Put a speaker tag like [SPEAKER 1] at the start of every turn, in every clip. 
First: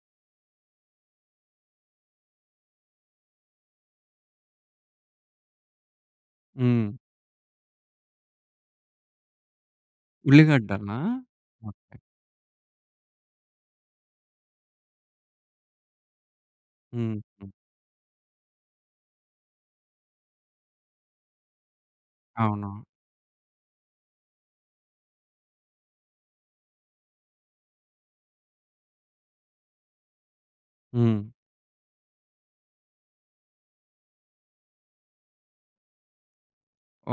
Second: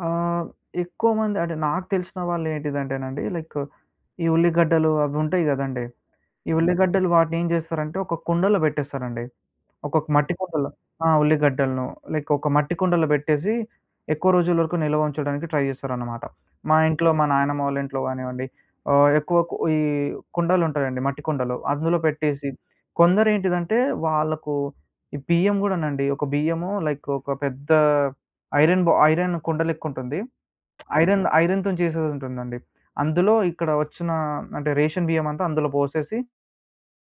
[SPEAKER 1] ఆ! హ్మ్. ఎక్కువ మంది అంటే, నాకు తెలిసిన వాళ్ళేంటిదంటేనండీ లైకు, ఈ ఉల్లిగడ్డలు అవుంటాయి గదండీ! ఈ
[SPEAKER 2] హ్మ్.
[SPEAKER 1] ఉల్లిగడ్డలు వాటినేం జేస్తారంటే, ఒక కుండలో బెట్టేస్తారండి. ఒకొక్క మట్టి కుండలో
[SPEAKER 2] ఉల్లిగడ్డలనా?
[SPEAKER 1] ఆ! ఉల్లిగడ్డలను.
[SPEAKER 2] ఓకే.
[SPEAKER 1] లైకొక మట్టి కుండలో బెట్టేసీ, ఎక్కువ రోజుల వరకు నిల్వ ఉంచడానికి ట్రై జేస్తారన్నమాట. మా ఇంట్లో, మా
[SPEAKER 2] హుహు.
[SPEAKER 1] నాయనమ్మ వాళ్ళింట్లో గానివ్వండి, ఆహ్, ఎక్కువ కు ఈ కుండలుంటాయండి, మట్టి కుండలు. అందులో పెట్టేసి
[SPEAKER 2] అవునా!
[SPEAKER 1] కొందరేంటిదంటే, వాళ్లకు ఈ బియ్యం గూడానండి, ఒక బియ్యము లైకు ఒక పెద్దా ఐరను బొ ఐరను కుండలెక్కుంటుంది.
[SPEAKER 2] హ్మ్.
[SPEAKER 1] ఐరన్ ఐరనుతొని జేసేదుంటుందండి. అందులో ఇక్కడ వచ్చినా అంటే, రేషను బియ్యమంతా అందులో బోసేసి...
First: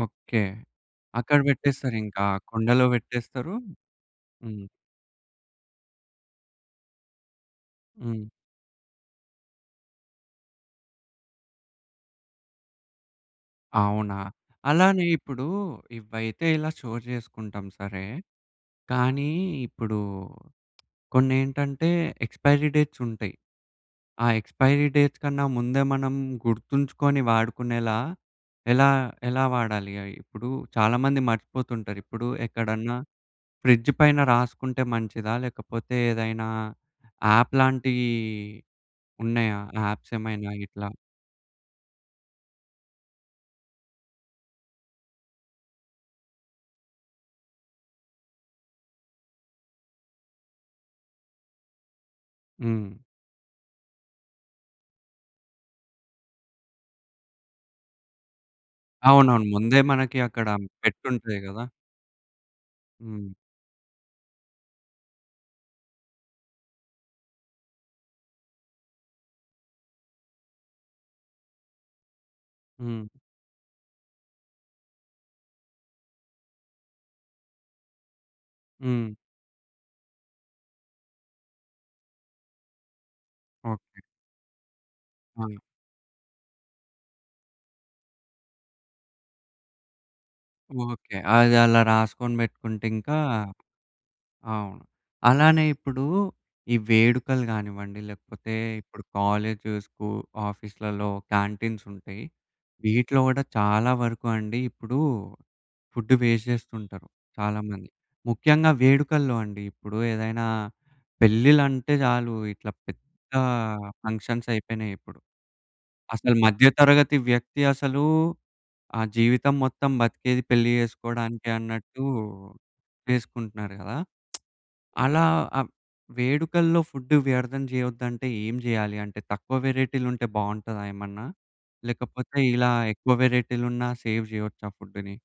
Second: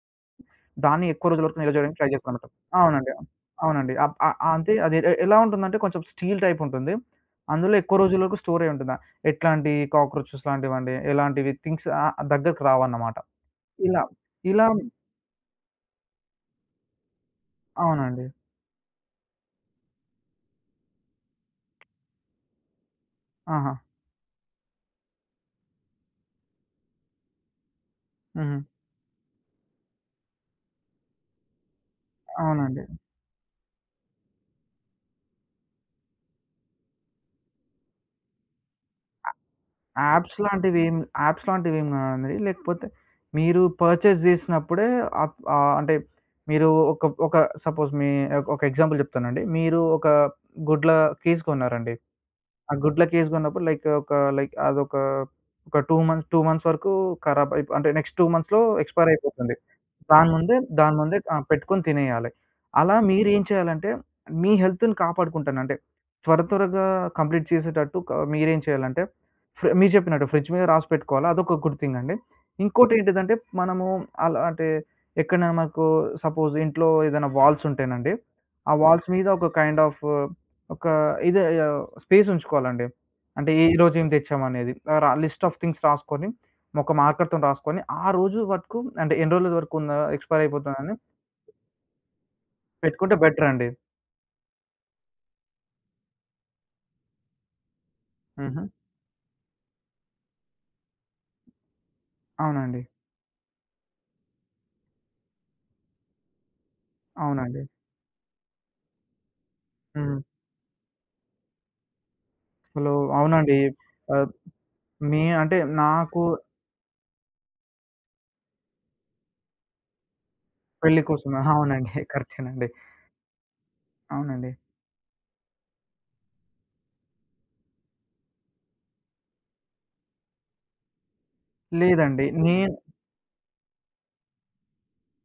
[SPEAKER 2] ఓకే.
[SPEAKER 1] దాన్ని ఎక్కువ
[SPEAKER 2] అక్కడ
[SPEAKER 1] రోజుల వరకు నిలవ జేయడానికి ట్రై
[SPEAKER 2] బెట్టేస్తారింకా
[SPEAKER 1] జేస్తాంమాట.
[SPEAKER 2] కుండలో
[SPEAKER 1] అవునండి.
[SPEAKER 2] బెట్టేస్తరు.
[SPEAKER 1] అవునండి. అప్ ఆహ్,
[SPEAKER 2] హ్మ్.
[SPEAKER 1] అంటే అది ఎ ఎలా ఉంటుందంటే, కొంచెం స్టీలు టైపుంటుంది, అందులో ఎక్కువ
[SPEAKER 2] హ్మ్.
[SPEAKER 1] రోజులకు స్టోరయ్యుంటుందా, ఎట్లాంటి కాక్రోచెస్ లాంటివండి, ఎలాంటివి థింగ్స్ ఆ దగ్గరకి రావన్నమాట. ఇలా.
[SPEAKER 2] అవునా!
[SPEAKER 1] ఇలాం
[SPEAKER 2] అలానే ఇప్పుడూ, ఇవైతే ఇలా షోర్ జేసుకుంటాం సరే.
[SPEAKER 1] అవునండి.
[SPEAKER 2] కానీ, ఇప్పుడూ కొన్నేంటంటే, ఎక్స్‌పైరి డేట్సుంటయి,
[SPEAKER 1] ఆహా!
[SPEAKER 2] ఆ ఎక్స్‌పైరి డేట్స్ కన్నా ముందే, మనం గుర్తుంచుకొని వాడుకునేలా,
[SPEAKER 1] హుహు.
[SPEAKER 2] ఎలా ఎలా వాడాలి అయ్యి? ఇప్పుడూ చాలామంది మర్చిపోతుంటారు, ఇప్పుడు
[SPEAKER 1] అవునండీ.
[SPEAKER 2] ఎక్కడన్నా, ఫ్రిడ్జు పైన రాసుకుంటే మంచిదా? లేకపోతే, ఏదైనా యాప్ లాంటియ్యి ఉన్నయా
[SPEAKER 1] యాప్స్
[SPEAKER 2] యాప్సేమైనా ఇట్లా?
[SPEAKER 1] లాంటివేం యాప్స్ లాంటివేం గాదండి, లేకపోతే, మీరు పర్చేజ్ జేసినప్పుడే, అప్ ఆహ్, అంటే, మీరూ ఒకబ్ ఒక సపోజ్ మీ ఒ ఒక ఎగ్జాంపుల్ జెప్తానండి. మీరూ ఒకా గుడ్ల కేస్ కొన్నారండి, ఆ
[SPEAKER 2] హ్మ్.
[SPEAKER 1] గుడ్ల కేస్ గొన్నప్పుడు, లైకు ఒక, లైక్ అదొకా, ఒక 2 మంత్ 2 మంత్స్ వరకూ కరాబైపో అంటే, నెక్స్ట్ 2 మంత్స్‌లో ఎక్స్‌పైర్
[SPEAKER 2] అవునవును.
[SPEAKER 1] అయిపోతుంది.
[SPEAKER 2] ముందే మనకి
[SPEAKER 1] దాని
[SPEAKER 2] అక్కడ
[SPEAKER 1] ముందే దాని ముందే
[SPEAKER 2] పెట్టుంటాయి
[SPEAKER 1] ఆహ్,
[SPEAKER 2] గదా!
[SPEAKER 1] పెట్టుకొని తినేయాలి. అలా
[SPEAKER 2] హ్మ్.
[SPEAKER 1] మీరేం చేయాలంటే, మీ హెల్తుని కాపాడుకుంటానంటే, త్వరత్వరగా కంప్లీట్ చేసేటట్టు క మీరేం చేయాలంటే, ఫ్రే మీరు చెప్పినట్టు ఫ్రిడ్జు మీద రాసిపెట్టుకోవాల, అదొక గుడ్ థింగండి.
[SPEAKER 2] హ్మ్.
[SPEAKER 1] ఇంకోటేంటిదంటే, మనమూ అలా అంటే, ఎక్కడ్నైనా మనకూ సపోజ్ ఇంట్లో, ఏదన్నా వాల్సుంటేనండీ, ఆ వాల్స్
[SPEAKER 2] హ్మ్.
[SPEAKER 1] మీద ఒక కైండ్ ఆఫు, ఒకా ఇదే, ఆహ్, స్పేసుంచుకోవాలండి. అంటే, ఈ
[SPEAKER 2] ఓకే.
[SPEAKER 1] రోజేం తెచ్చామనేది. ఆహ్, రా
[SPEAKER 2] ఆ!
[SPEAKER 1] లిస్ట్ ఆఫ్ థింగ్స్ రాసుకొని, ఒక మార్కర్‌తోని రాసుకొని, ఆ రోజు వరకు అంటే, ఎన్ని రోజుల వరకుందా ఎక్స్‌పైర్ అయిపోతుందని...
[SPEAKER 2] ఓకే. అదలా రాసుకొని బెట్టుకుంటే
[SPEAKER 1] పెట్టుకుంటే
[SPEAKER 2] ఇంకా
[SPEAKER 1] బెటరాండి.
[SPEAKER 2] అవును. అలానే ఇప్పుడూ, ఈ వేడుకలు గానివ్వండి లేకపోతే
[SPEAKER 1] హుహు.
[SPEAKER 2] ఇప్పుడు కాలేజు, స్కూ ఆఫీస్లల్లో క్యాంటీన్సుంటయి.
[SPEAKER 1] అవునండి.
[SPEAKER 2] వీటిలో గూడా చాలా వరకు అండి ఇప్పుడూ, ఫుడ్డు వేస్ట్ జేస్తుంటరు.
[SPEAKER 1] అవునండి.
[SPEAKER 2] చాలామంది. ముఖ్యంగా వేడుకల్లో అండి. ఇప్పుడు
[SPEAKER 1] హ్మ్.
[SPEAKER 2] ఏదైనా, పెళ్ళిల్లంటే చాలు ఇట్లా
[SPEAKER 1] అసలూ
[SPEAKER 2] పెద్దా
[SPEAKER 1] అవునండి. ఆహ్,
[SPEAKER 2] ఫంక్షన్సయిపోయినాయిప్పుడు.
[SPEAKER 1] మీ అంటే, నాకూ
[SPEAKER 2] అసలు మధ్యతరగతి వ్యక్తి అసలూ, ఆ జీవితం మొత్తం బతికేది, పెళ్లి
[SPEAKER 1] పెళ్లి కోసమే.
[SPEAKER 2] జేసుకోడానికే
[SPEAKER 1] అవునండి.
[SPEAKER 2] అన్నట్టూ
[SPEAKER 1] కరెక్టేనండి.
[SPEAKER 2] జేసుకుంటున్నారు గదా!
[SPEAKER 1] అవునండి.
[SPEAKER 2] అలా ఆ వేడుకల్లో ఫుడ్డు వ్యర్థం జేయొద్దంటే, ఏం జేయాలి? అంటే, తక్కువ వేరైటీలుంటే బావుంటాదా ఏమన్నా?
[SPEAKER 1] లేదండి.
[SPEAKER 2] లేకపోతే, ఇలా
[SPEAKER 1] నేన్
[SPEAKER 2] ఎక్కువ వేరైటీలున్నా సేవ్ జేయొచ్చా ఫుడ్డుని?